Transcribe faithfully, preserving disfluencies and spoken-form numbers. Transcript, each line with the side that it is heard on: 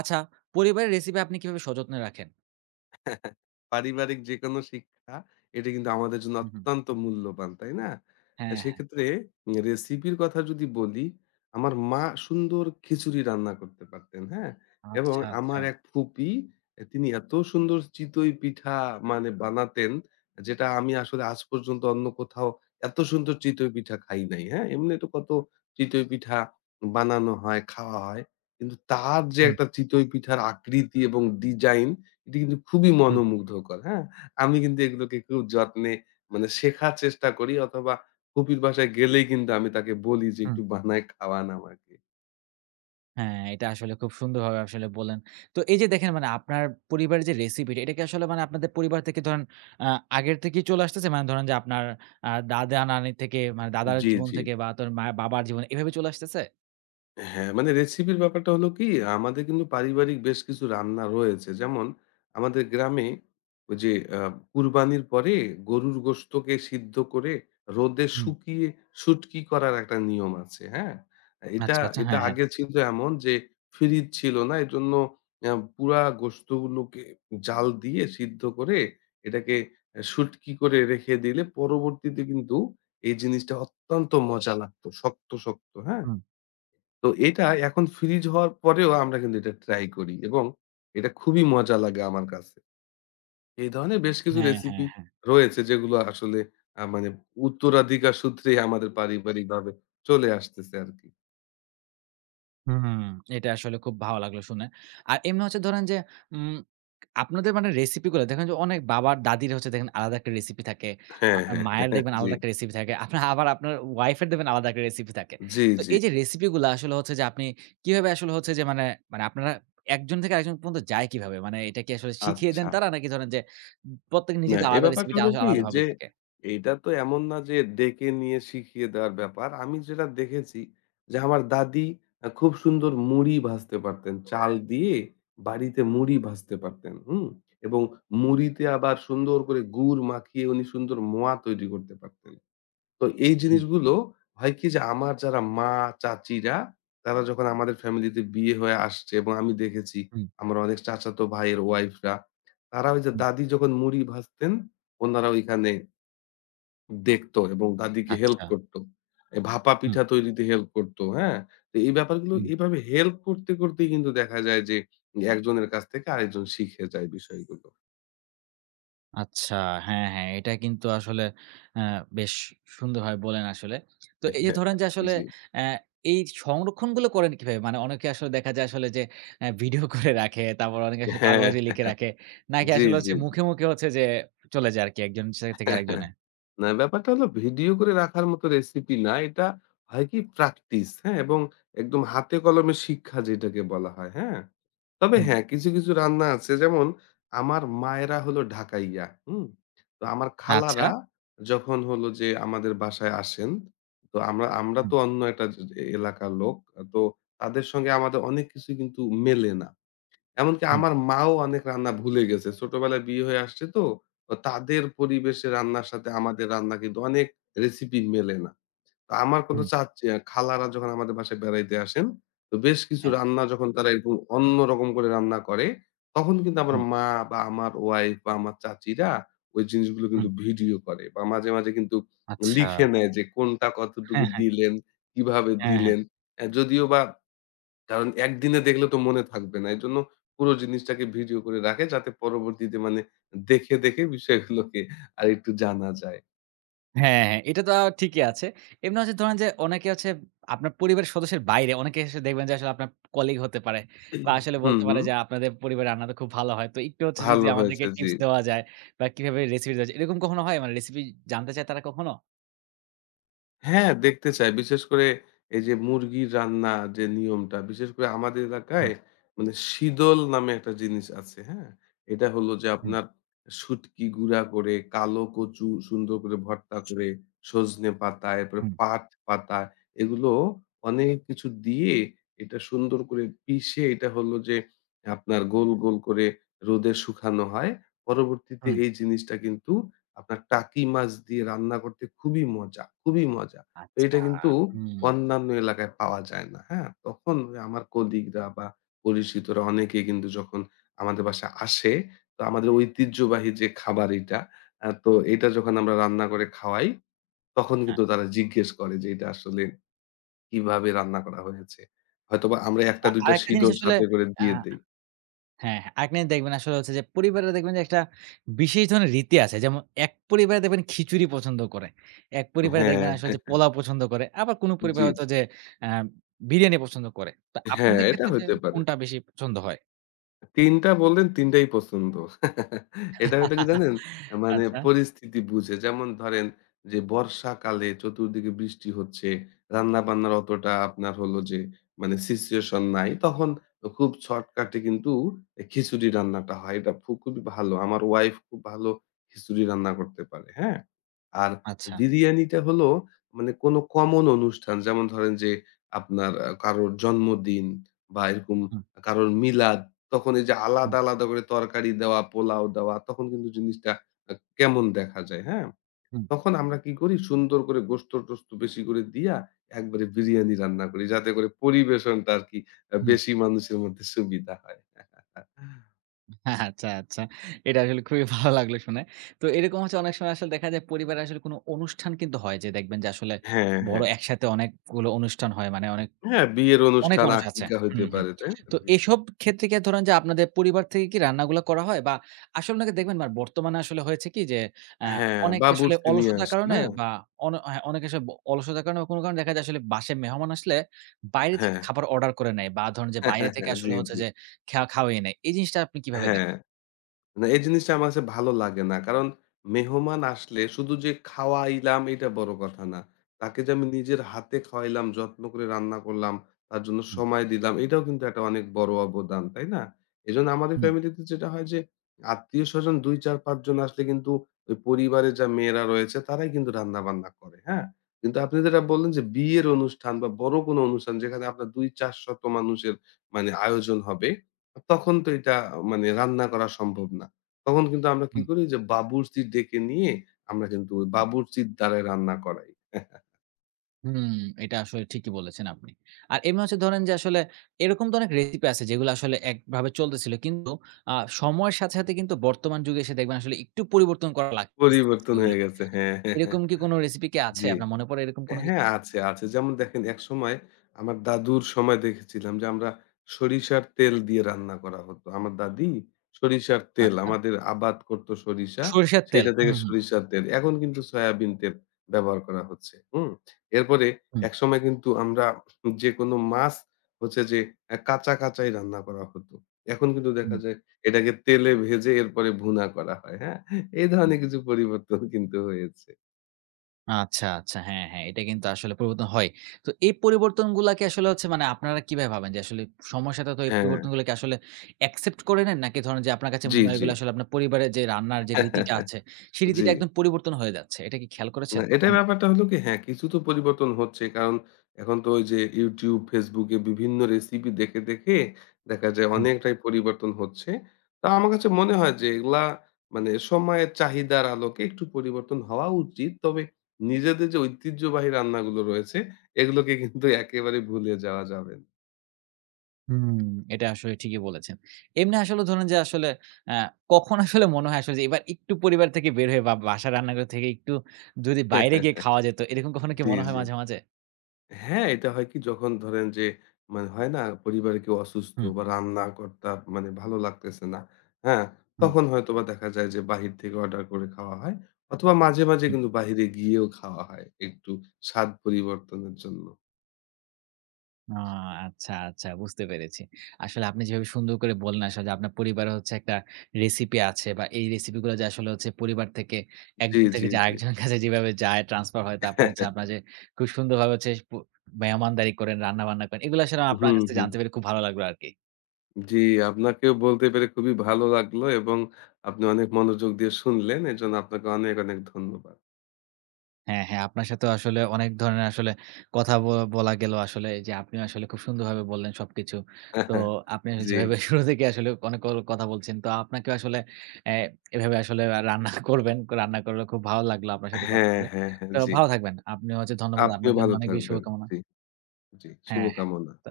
right: আচ্ছা, পরিবারের রেসিপি আপনি কিভাবে সযত্নে রাখেন?
left: পারিবারিক যেকোনো শিক্ষা এটা কিন্তু আমাদের জন্য
right: হু, হু।
left: অত্যন্ত মূল্যবান, তাই না? আ
right: হ্যাঁ, হ্যাঁ।
left: সেক্ষেত্রে রেসিপির কথা যদি বলি, আমার মা সুন্দর খিচুড়ি রান্না করতে পারতেন, হ্যাঁ? এবং
right: আচ্ছা, আচ্ছা।
left: আমার এক ফুপি, এ তিনি এত সুন্দর চিতই পিঠা মানে বানাতেন, যেটা আমি আসলে আজ পর্যন্ত অন্য কোথাও এত সুন্দর চিতই পিঠা খাই নাই, হ্যাঁ? এমনি তো কত চিতই পিঠা বানানো হয়, খাওয়া হয়। কিন্তু তার যে
right: হুম,
left: একটা চিতই পিঠার আকৃতি এবং ডিজাইন, এটি কিন্তু খুবই
right: হুম,
left: মনোমুগ্ধকর, হ্যাঁ? আমি কিন্তু এগুলোকে খুব যত্নে মানে শেখার চেষ্টা করি, অথবা ফুপির বাসায় গেলেই কিন্তু আমি তাকে বলি যে,
right: হুম।
left: "একটু বানায় খাওয়ান আমাকে।"
right: হ্যাঁ, এটা আসলে খুব সুন্দরভাবে আসলে বললেন। তো এই যে দেখেন মানে আপনার পরিবারের যে রেসিপিটা এটা কি আসলে মানে আপনাদের পরিবার থেকে ধরেন আ আগের থেকেই চলে আসতেছে? মানে ধরেন যে আপনার আ দাদা-নানি থেকে মানে দাদার
left: জি,
right: জীবন
left: জি।
right: থেকে বা তোর মা বাবার জীবন এভাবে চলে আসতেছে?
left: হ্যাঁ, মানে রেসিপির ব্যাপারটা হলো কি, আমাদের কিন্তু পারিবারিক বেশ কিছু রান্না রয়েছে। যেমন আমাদের গ্রামে ওই যে আ কুরবানির পরে গরুর গোশতকে সিদ্ধ করে রোদে
right: হুম।
left: শুকিয়ে শুটকি করার একটা নিয়ম আছে, হ্যাঁ? এটা,
right: আচ্ছা, আচ্ছা।
left: এটা
right: হ্যাঁ, হ্যাঁ।
left: আগে ছিল এমন যে ফ্রিজ ছিল না। এজন্য আ পুরা গোশতগুলোকে জাল দিয়ে সিদ্ধ করে এটাকে আ শুটকি করে রেখে দিলে পরবর্তীতে কিন্তু এই জিনিসটা অত্যন্ত মজা লাগতো। শক্ত, শক্ত, হ্যাঁ?
right: হুম।
left: তো এটা এখন ফ্রিজ হওয়ার পরেও আমরা কিন্তু এটা ট্রাই করি, এবং এটা খুবই মজা লাগে আমার কাছে। এই ধরনের বেশ কিছু
right: হ্যাঁ, হ্যাঁ,
left: রেসিপি
right: হ্যাঁ।
left: রয়েছে যেগুলো আসলে আ মানে উত্তরাধিকার সূত্রেই আমাদের পারিবারিকভাবে চলে আসতেছে আরকি।
right: হুম, এটা আসলে খুব ভালো লাগলো শুনে। আর এমনি হচ্ছে ধরেন যে উম আপনাদের মানে রেসিপিগুলা দেখেন যে অনেক বাবার দাদির হচ্ছে দেখেন আলাদা একটা রেসিপি থাকে।
left: হ্যাঁ,
right: আপনার
left: হ্যাঁ।
right: মায়ের
left: হ্যাঁ,
right: দেখবেন
left: জি,
right: আলাদা একটা রেসিপি থাকে। আপনার আবার আপনার ওয়াইফের দেখবেন আলাদা একটা রেসিপি থাকে।
left: জি,
right: তো
left: জি।
right: এই যে রেসিপিগুলা আসলে হচ্ছে যে আপনি কিভাবে আসলে হচ্ছে যে মানে, মানে আপনারা একজন থেকে আরেকজন পর্যন্ত যায় কিভাবে? মানে এটা কি আসলে শিখিয়ে দেন
left: আচ্ছা।
right: তারা নাকি ধরেন যে প্রত্যেকে
left: না,
right: নিজেদের
left: এই
right: আলাদা
left: ব্যাপারটা
right: রেসিপিটা
left: হলো
right: আসলে
left: কি, যে
right: আলাদাভাবেই থাকে?
left: এইটা তো এমন না যে ডেকে নিয়ে শিখিয়ে দেওয়ার ব্যাপার। আমি যেটা দেখেছি যে আমার দাদি আ খুব সুন্দর মুড়ি ভাজতে পারতেন। চাল রাইট। দিয়ে বাড়িতে মুড়ি ভাজতে পারতেন, হুম? এবং মুড়িতে আবার সুন্দর করে গুড় মাখিয়ে উনি সুন্দর মোয়া তৈরি করতে পারতেন। তো এই
right: হুম,
left: জিনিসগুলো হয় কি যে আমার যারা মা, চাচিরা তারা যখন আমাদের ফ্যামিলিতে বিয়ে হয়ে আসছে, এবং আমি দেখেছি
right: হুম,
left: আমার অনেক চাচাতো ভাইয়ের ওয়াইফরা, তারা ওই যে
right: হুম।
left: দাদি যখন মুড়ি ভাজতেন ওনারা ওইখানে দেখতো এবং দাদিকে হেল্প
right: আচ্ছা।
left: করত। এ ভাপা
right: হুম,
left: পিঠা তৈরিতে হেল্প করত, হ্যাঁ? তো এই ব্যাপারগুলো
right: হুম।
left: এভাবে হেল্প করতে, করতেই কিন্তু দেখা যায় যে একজনের কাছ থেকে আরেকজন শিখে যায় বিষয়গুলো।
right: আচ্ছা। হ্যাঁ, হ্যাঁ। এটা কিন্তু আসলে অ্যা বেশ সুন্দরভাবে বললেন আসলে। তো এই যে ধরেন যে আসলে
left: জি।
right: অ্যা এই সংরক্ষণগুলো করেন কিভাবে? মানে অনেকে আসলে দেখা যায় আসলে যে অ্যা ভিডিও করে রাখে, তারপর অনেকে আসলে
left: হ্যাঁ,
right: কাগজে লিখে রাখে। নাকি
left: জি,
right: আসলে
left: জি,
right: হচ্ছে মুখে, মুখে হচ্ছে যে চলে যায় আরকি একজন সে থেকে
left: জি।
right: আরেকজনে?
left: না, ব্যাপারটা হলো ভিডিও করে রাখার মতো রেসিপি না। এটা হয় কি প্র্যাকটিস, হ্যাঁ? এবং একদম হাতে কলমে শিক্ষা যেটাকে বলা হয়, হ্যাঁ? তবে
right: হুম।
left: হ্যাঁ, কিছু, কিছু রান্না আছে। যেমন আমার মায়েরা হলো ঢাকাইয়া, হুম? তো আমার
right: আচ্ছা।
left: খালারা যখন হলো যে আমাদের বাসায় আসেন, তো আমরা আমরা
right: হুম,
left: তো অন্য একটা যে এলাকার লোক। তো তাদের সঙ্গে আমাদের অনেক কিছু কিন্তু মেলে না। এমনকি
right: হুম,
left: আমার মাও অনেক রান্না ভুলে গেছে। ছোটবেলায় বিয়ে হয়ে আসছে তো, তো তাদের পরিবেশে রান্নার সাথে আমাদের রান্না কিন্তু অনেক রেসিপি মেলে না। তো আমার কোনো
right: হুম।
left: চাচী আ খালারা যখন আমাদের বাসায় বেড়াইতে আসেন, তো বেশ কিছু
right: হ্যাঁ,
left: রান্না যখন তারা এরকম অন্যরকম করে রান্না করে, তখন কিন্তু আমার
right: হুম,
left: মা বা আমার ওয়াইফ বা আমার চাচীরা ওই জিনিসগুলো কিন্তু
right: হুম।
left: ভিডিও করে, বা মাঝে, মাঝে কিন্তু
right: আচ্ছা।
left: লিখে নেয় যে কোনটা কতটুকু
right: হ্যাঁ, হ্যাঁ।
left: দিলেন, কিভাবে
right: হ্যাঁ, হ্যাঁ।
left: দিলেন। অ্যা যদিও বা, কারণ একদিনে দেখলে তো মনে থাকবে না। এজন্য পুরো জিনিসটাকে ভিডিও করে রাখে, যাতে পরবর্তীতে মানে দেখে, দেখে বিষয়গুলোকে আরেকটু জানা যায়।
right: হ্যাঁ, হ্যাঁ, এটা তো ঠিকই আছে। এমনি হচ্ছে ধরেন যে অনেকে হচ্ছে আপনার পরিবারের সদস্যের বাইরে অনেকে এসে দেখবেন যে আসলে আপনার কলিগ হতে পারে। বা আসলে
left: হুম,
right: বলতে পারে
left: হুম।
right: যে আপনাদের পরিবারের রান্নাটা খুব ভালো হয়। তো একটু হচ্ছে যে,
left: ভালো
right: যে আমাদেরকে
left: হয়েছে। জি।
right: টিপস দেওয়া যায় বা কিভাবে রেসিপি দেওয়া যায়। এরকম কখনো হয়? মানে রেসিপি জানতে চায় তারা কখনো?
left: হ্যাঁ, দেখতে চাই। বিশেষ করে এই যে মুরগির রান্না যে নিয়মটা, বিশেষ করে আমাদের
right: হুম,
left: এলাকায় মানে শীদল নামে একটা জিনিস আছে, হ্যাঁ? এটা হলো যে
right: হুম,
left: আপনার শুটকি গুঁড়া করে, কালো কচু সুন্দর করে ভর্তা করে, সজনে পাতা, এরপরে
right: হুম,
left: পাট পাতা, এগুলো অনেক কিছু দিয়ে এটা সুন্দর করে পিষে এটা হলো যে আপনার গোল, গোল করে রোদে শুকানো হয়। পরবর্তীতে
right: হুম।
left: এই জিনিসটা কিন্তু আপনার টাকি মাছ দিয়ে রান্না করতে খুবই মজা, খুবই মজা। তো এটা
right: আচ্ছা।
left: কিন্তু
right: হুম।
left: অন্যান্য এলাকায় পাওয়া যায় না, হ্যাঁ? তখন ওই আমার কলিগরা বা পরিচিতরা অনেকে কিন্তু যখন আমাদের বাসায় আসে, তো আমাদের ঐতিহ্যবাহী যে খাবার এটা, আ তো এটা যখন আমরা রান্না করে খাওয়াই, তখন
right: হ্যাঁ।
left: কিন্তু তারা জিজ্ঞেস করে যে এটা আসলে কিভাবে রান্না করা হয়েছে। হয়তোবা আমরা এক
right: আচ্ছা
left: টা দুই টা
right: আরেকটা জিনিস
left: সিদল
right: আসলে
left: সাথে করে
right: আ
left: দিয়ে দেই।
right: হ্যাঁ, হ্যাঁ। আগ্নেয় দেখবেন আসলে হচ্ছে যে পরিবারে দেখবেন যে একটা বিশেষ ধরনের রীতি আছে। যেমন এক পরিবারে দেখবেন খিচুড়ি পছন্দ করে। এক পরিবারে
left: হ্যাঁ,
right: দেখবেন আসলে
left: হ্যাঁ,
right: যে
left: হ্যাঁ।
right: পোলাও পছন্দ করে। আবার কোন পরিবার
left: জি,
right: হয়তো
left: জি।
right: যে অ্যা বিরিয়ানি পছন্দ করে। তো
left: হ্যাঁ,
right: আপনাদের
left: এটা
right: ক্ষেত্রে যে
left: হইতে পারে।
right: কোনটা বেশি পছন্দ হয়?
left: তিন টা বললেন, তিন টাই পছন্দ। এটা হলো কি জানেন? মানে
right: আচ্ছা,
left: পরিস্থিতি বুঝে। যেমন ধরেন যে বর্ষাকালে চতুর্দিকে বৃষ্টি হচ্ছে, রান্নাবান্নার অতটা আপনার হলো যে মানে সিচুয়েশন নাই। তখন খুব শর্টকাটে কিন্তু এ খিচুড়ি রান্নাটা হয়। এটা ফু খুবই ভালো। আমার ওয়াইফ খুব ভালো খিচুড়ি রান্না করতে পারে, হ্যাঁ? আর
right: আচ্ছা।
left: বিরিয়ানিটা হলো মানে কোনো কমন অনুষ্ঠান, যেমন ধরেন যে আপনার আ কারোর জন্মদিন বা এরকম
right: হুম,
left: কারোর মিলাদ, তখন এই যে
right: হুম,
left: আলাদা, আলাদা করে তরকারি দেওয়া, পোলাও দেওয়া, তখন কিন্তু জিনিসটা আ কেমন দেখা যায়, হ্যাঁ?
right: হুম,
left: তখন আমরা কি করি, সুন্দর করে গোশত-টোস্ত বেশি করে দিয়া একবারে বিরিয়ানি রান্না করি। যাতে করে পরিবেশনটা আরকি আ
right: হুম।
left: বেশি মানুষের মধ্যে সুবিধা হয়।
right: আচ্ছা, আচ্ছা। এটা আসলে খুবই ভালো লাগলো শুনে। তো এরকম হচ্ছে অনেক সময় আসলে দেখা যায় পরিবারে আসলে কোন অনুষ্ঠান কিন্তু হয় যে দেখবেন যে আসলে
left: হ্যাঁ,
right: বড়
left: হ্যাঁ।
right: একসাথে অনেকগুলো অনুষ্ঠান হয়। মানে অনেক
left: হ্যাঁ, বিয়ের
right: অনেক
left: অনুষ্ঠান,
right: মানুষ আছে।
left: আকিকা হইতে
right: হুম, হুম।
left: পারে, তাই না?
right: তো
left: জি।
right: এসব ক্ষেত্রে কি ধরেন যে আপনাদের পরিবার থেকে কি রান্নাগুলা করা হয়? বা আসলে নাকি দেখবেন বা বর্তমানে আসলে হয়েছে কি যে অ্যা
left: হ্যাঁ,
right: অনেকে আসলে
left: বাবুর্চি নিয়ে
right: অলসতার
left: আসে
right: কারণে
left: না?
right: বা অন হ্যাঁ, অনেকে আসলে ব অলসতার কারণে বা কোনো কারণে দেখা যায় আসলে বাসায় মেহমান আসলে বাইরে থেকে
left: হ্যাঁ।
right: খাবার অর্ডার করে নেয় বা ধরেন যে বাইরে থেকে
left: জি,
right: আসলে হচ্ছে
left: জি।
right: যে খা খাওয়াইয়ে নেয়। এই জিনিসটা আপনি কিভাবে
left: হ্যাঁ।
right: দেখেন?
left: না, এই জিনিসটা আমার কাছে ভালো লাগে না। কারণ মেহমান আসলে শুধু যে খাওয়াইলাম এটা বড় কথা না। তাকে যে আমি নিজের হাতে খাওয়াইলাম, যত্ন করে রান্না করলাম, তার জন্য
right: হুম,
left: সময় দিলাম, এটাও কিন্তু একটা অনেক বড় অবদান, তাই না? এজন্য আমাদের
right: হুম,
left: ফ্যামিলিতে যেটা হয় যে আত্মীয়স্বজন দুই, চার, পাঁচ জন আসলে কিন্তু ওই পরিবারের যা মেয়েরা রয়েছে তারাই কিন্তু রান্না-বান্না করে, হ্যাঁ? কিন্তু আপনি যেটা বললেন যে বিয়ের অনুষ্ঠান বা বড় কোনো অনুষ্ঠান, যেখানে আপনার দুই, চার শত মানুষের মানে আয়োজন হবে, তখন তো এটা মানে রান্না করা সম্ভব না। তখন কিন্তু আমরা কি
right: হুম।
left: করি যে বাবুর্চি ডেকে নিয়ে আমরা কিন্তু ওই বাবুর্চির দ্বারাই রান্না করাই।
right: হুম, এটা আসলে ঠিকই বলেছেন আপনি। আর এমনি হচ্ছে ধরেন যে আসলে এরকম তো অনেক রেসিপি আছে যেগুলো আসলে একভাবে চলতেছিল। কিন্তু আ সময়ের সাথে, সাথে কিন্তু বর্তমান যুগে এসে দেখবেন আসলে একটু পরিবর্তন করা লাগতেছে
left: পরিবর্তন হয়ে
right: রেসিপিগুলোতে।
left: গেছে। হ্যাঁ, হ্যাঁ, হ্যাঁ।
right: এরকম কি কোনো রেসিপি কি আছে?
left: জি।
right: আপনার মনে পড়ে এরকম কোনো
left: হ্যাঁ,
right: কিছু?
left: আছে, আছে। যেমন দেখেন একসময় আমার দাদুর সময় দেখেছিলাম যে আমরা সরিষার তেল দিয়ে রান্না করা হতো। আমার দাদি সরিষার তেল,
right: আচ্ছা।
left: আমাদের আবাদ করত সরিষা,
right: সরিষার তেল।
left: সেইটা থেকে
right: হুম, হুম,
left: সরিষার তেল। এখন কিন্তু সয়াবিন তেল ব্যবহার করা হচ্ছে। হুম? এরপরে
right: হুম,
left: একসময় কিন্তু আমরা যেকোনো মাছ হচ্ছে যে অ্যা কাঁচা, কাঁচাই রান্না করা হতো। এখন কিন্তু
right: হুম।
left: দেখা যায় এটাকে তেলে ভেজে এরপরে ভুনা করা হয়। হ্যাঁ? এই ধরনের কিছু পরিবর্তন কিন্তু হয়েছে।
right: আচ্ছা, আচ্ছা। হ্যাঁ, হ্যাঁ। এটা কিন্তু আসলে পরিবর্তন হয়। তো এই পরিবর্তনগুলাকে আসলে হচ্ছে মানে আপনারা কিভাবে ভাবেন যে আসলে সময়ের সাথে তো এই
left: হ্যাঁ।
right: পরিবর্তনগুলোকে আসলে অ্যাকসেপ্ট করে নেন? নাকি ধরেন যে আপনার কাছে
left: জি,
right: মনে হয়
left: জি।
right: এগুলো আসলে আপনার পরিবারের যে রান্নার যে রীতিটা আছে, সেই
left: জি।
right: রীতিটা একদম পরিবর্তন হয়ে যাচ্ছে। এটা কি খেয়াল
left: না,
right: করেছেন
left: এটার
right: কখনো?
left: ব্যাপারটা হলো কি, হ্যাঁ, কিছু তো পরিবর্তন হচ্ছে। কারণ এখন তো ওই যে YouTube, Facebook এ বিভিন্ন রেসিপি দেখে, দেখে দেখা যায়
right: হুম,
left: অনেকটাই পরিবর্তন হচ্ছে। তা আমার কাছে মনে হয় যে এগুলা মানে সময়ের চাহিদার আলোকে একটু পরিবর্তন হওয়া উচিত। তবে নিজেদের যে ঐতিহ্যবাহী রান্নাগুলো রয়েছে, এগুলোকে কিন্তু একেবারে ভুলে যাওয়া যাবে না।
right: হুম, এটা আসলে ঠিকই বলেছেন। এমনি আসলে ধরেন যে আসলে আ কখন আসলে মনে হয় আসলে যে এবার একটু পরিবার থেকে বের হয়ে বা বাসার রান্নাঘর থেকে একটু যদি বাইরে গিয়ে খাওয়া যেত, এরকম কখনো কি
left: জি,
right: মনে হয়
left: জি।
right: মাঝে, মাঝে?
left: হ্যাঁ, এটা হয় কি, যখন ধরেন যে মানে হয় না পরিবারে কেউ অসুস্থ
right: হুম,
left: বা রান্নাকর্তা মানে ভালো লাগতেছে না। হ্যাঁ?
right: হুম,
left: তখন হয়তোবা দেখা যায় যে বাহির থেকে অর্ডার করে খাওয়া হয়। অথবা মাঝে, মাঝে
right: হুম।
left: কিন্তু বাহিরে গিয়েও খাওয়া হয় একটু স্বাদ পরিবর্তনের জন্য।
right: আ আচ্ছা, আচ্ছা বুঝতে পেরেছি। আসলে আপনি যেভাবে সুন্দর করে বললেন আসলে যে আপনার পরিবারে হচ্ছে একটা রেসিপি আছে বা এই রেসিপি গুলো যে আসলে হচ্ছে পরিবার থেকে
left: জি,
right: একজন থেকে
left: জি,
right: যে
left: জি।
right: আরেকজনের কাছে যেভাবে যায় ট্রান্সফার হয়। তারপর হচ্ছে আপনার যে খুব সুন্দরভাবে হচ্ছে পু মেহমানদারি করেন, রান্না-বান্না করেন। এগুলো আসলে আপনার
left: হুম,
right: কাছ থেকে
left: হুম।
right: জানতে পেরে খুব ভালো লাগলো আরকি।
left: জি, আপনাকেও বলতে পেরে খুবই ভালো লাগলো, এবং আপনি অনেক মনোযোগ দিয়ে শুনলেন। এজন্য আপনাকে অনেক, অনেক ধন্যবাদ।
right: হ্যাঁ, হ্যাঁ। আপনার সাথেও আসলে অনেক ধরনের আসলে কথা ব বলা গেল আসলে এই যে আপনি আসলে খুব সুন্দরভাবে বললেন সবকিছু। তো আপনি
left: জি।
right: যেভাবে শুরু থেকে আসলে অনেক ক কথা বলছেন। তো আপনাকে আসলে অ্যা এভাবে আসলে রান্না করবেন। রান্না করলে খুব ভালো লাগলো আপনার সাথে কথা
left: হ্যাঁ,
right: বলে।
left: হ্যাঁ, হ্যাঁ।
right: তো
left: জি।
right: ভালো থাকবেন। আপনি হচ্ছে ধন্যবাদ।
left: আপনিও
right: আপনার জন্য
left: ভালো
right: অনেক বেশি
left: থাকবেন।
right: শুভকামনা।
left: জি। জি,
right: হ্যাঁ, হ্যাঁ।
left: শুভকামনা।
right: তো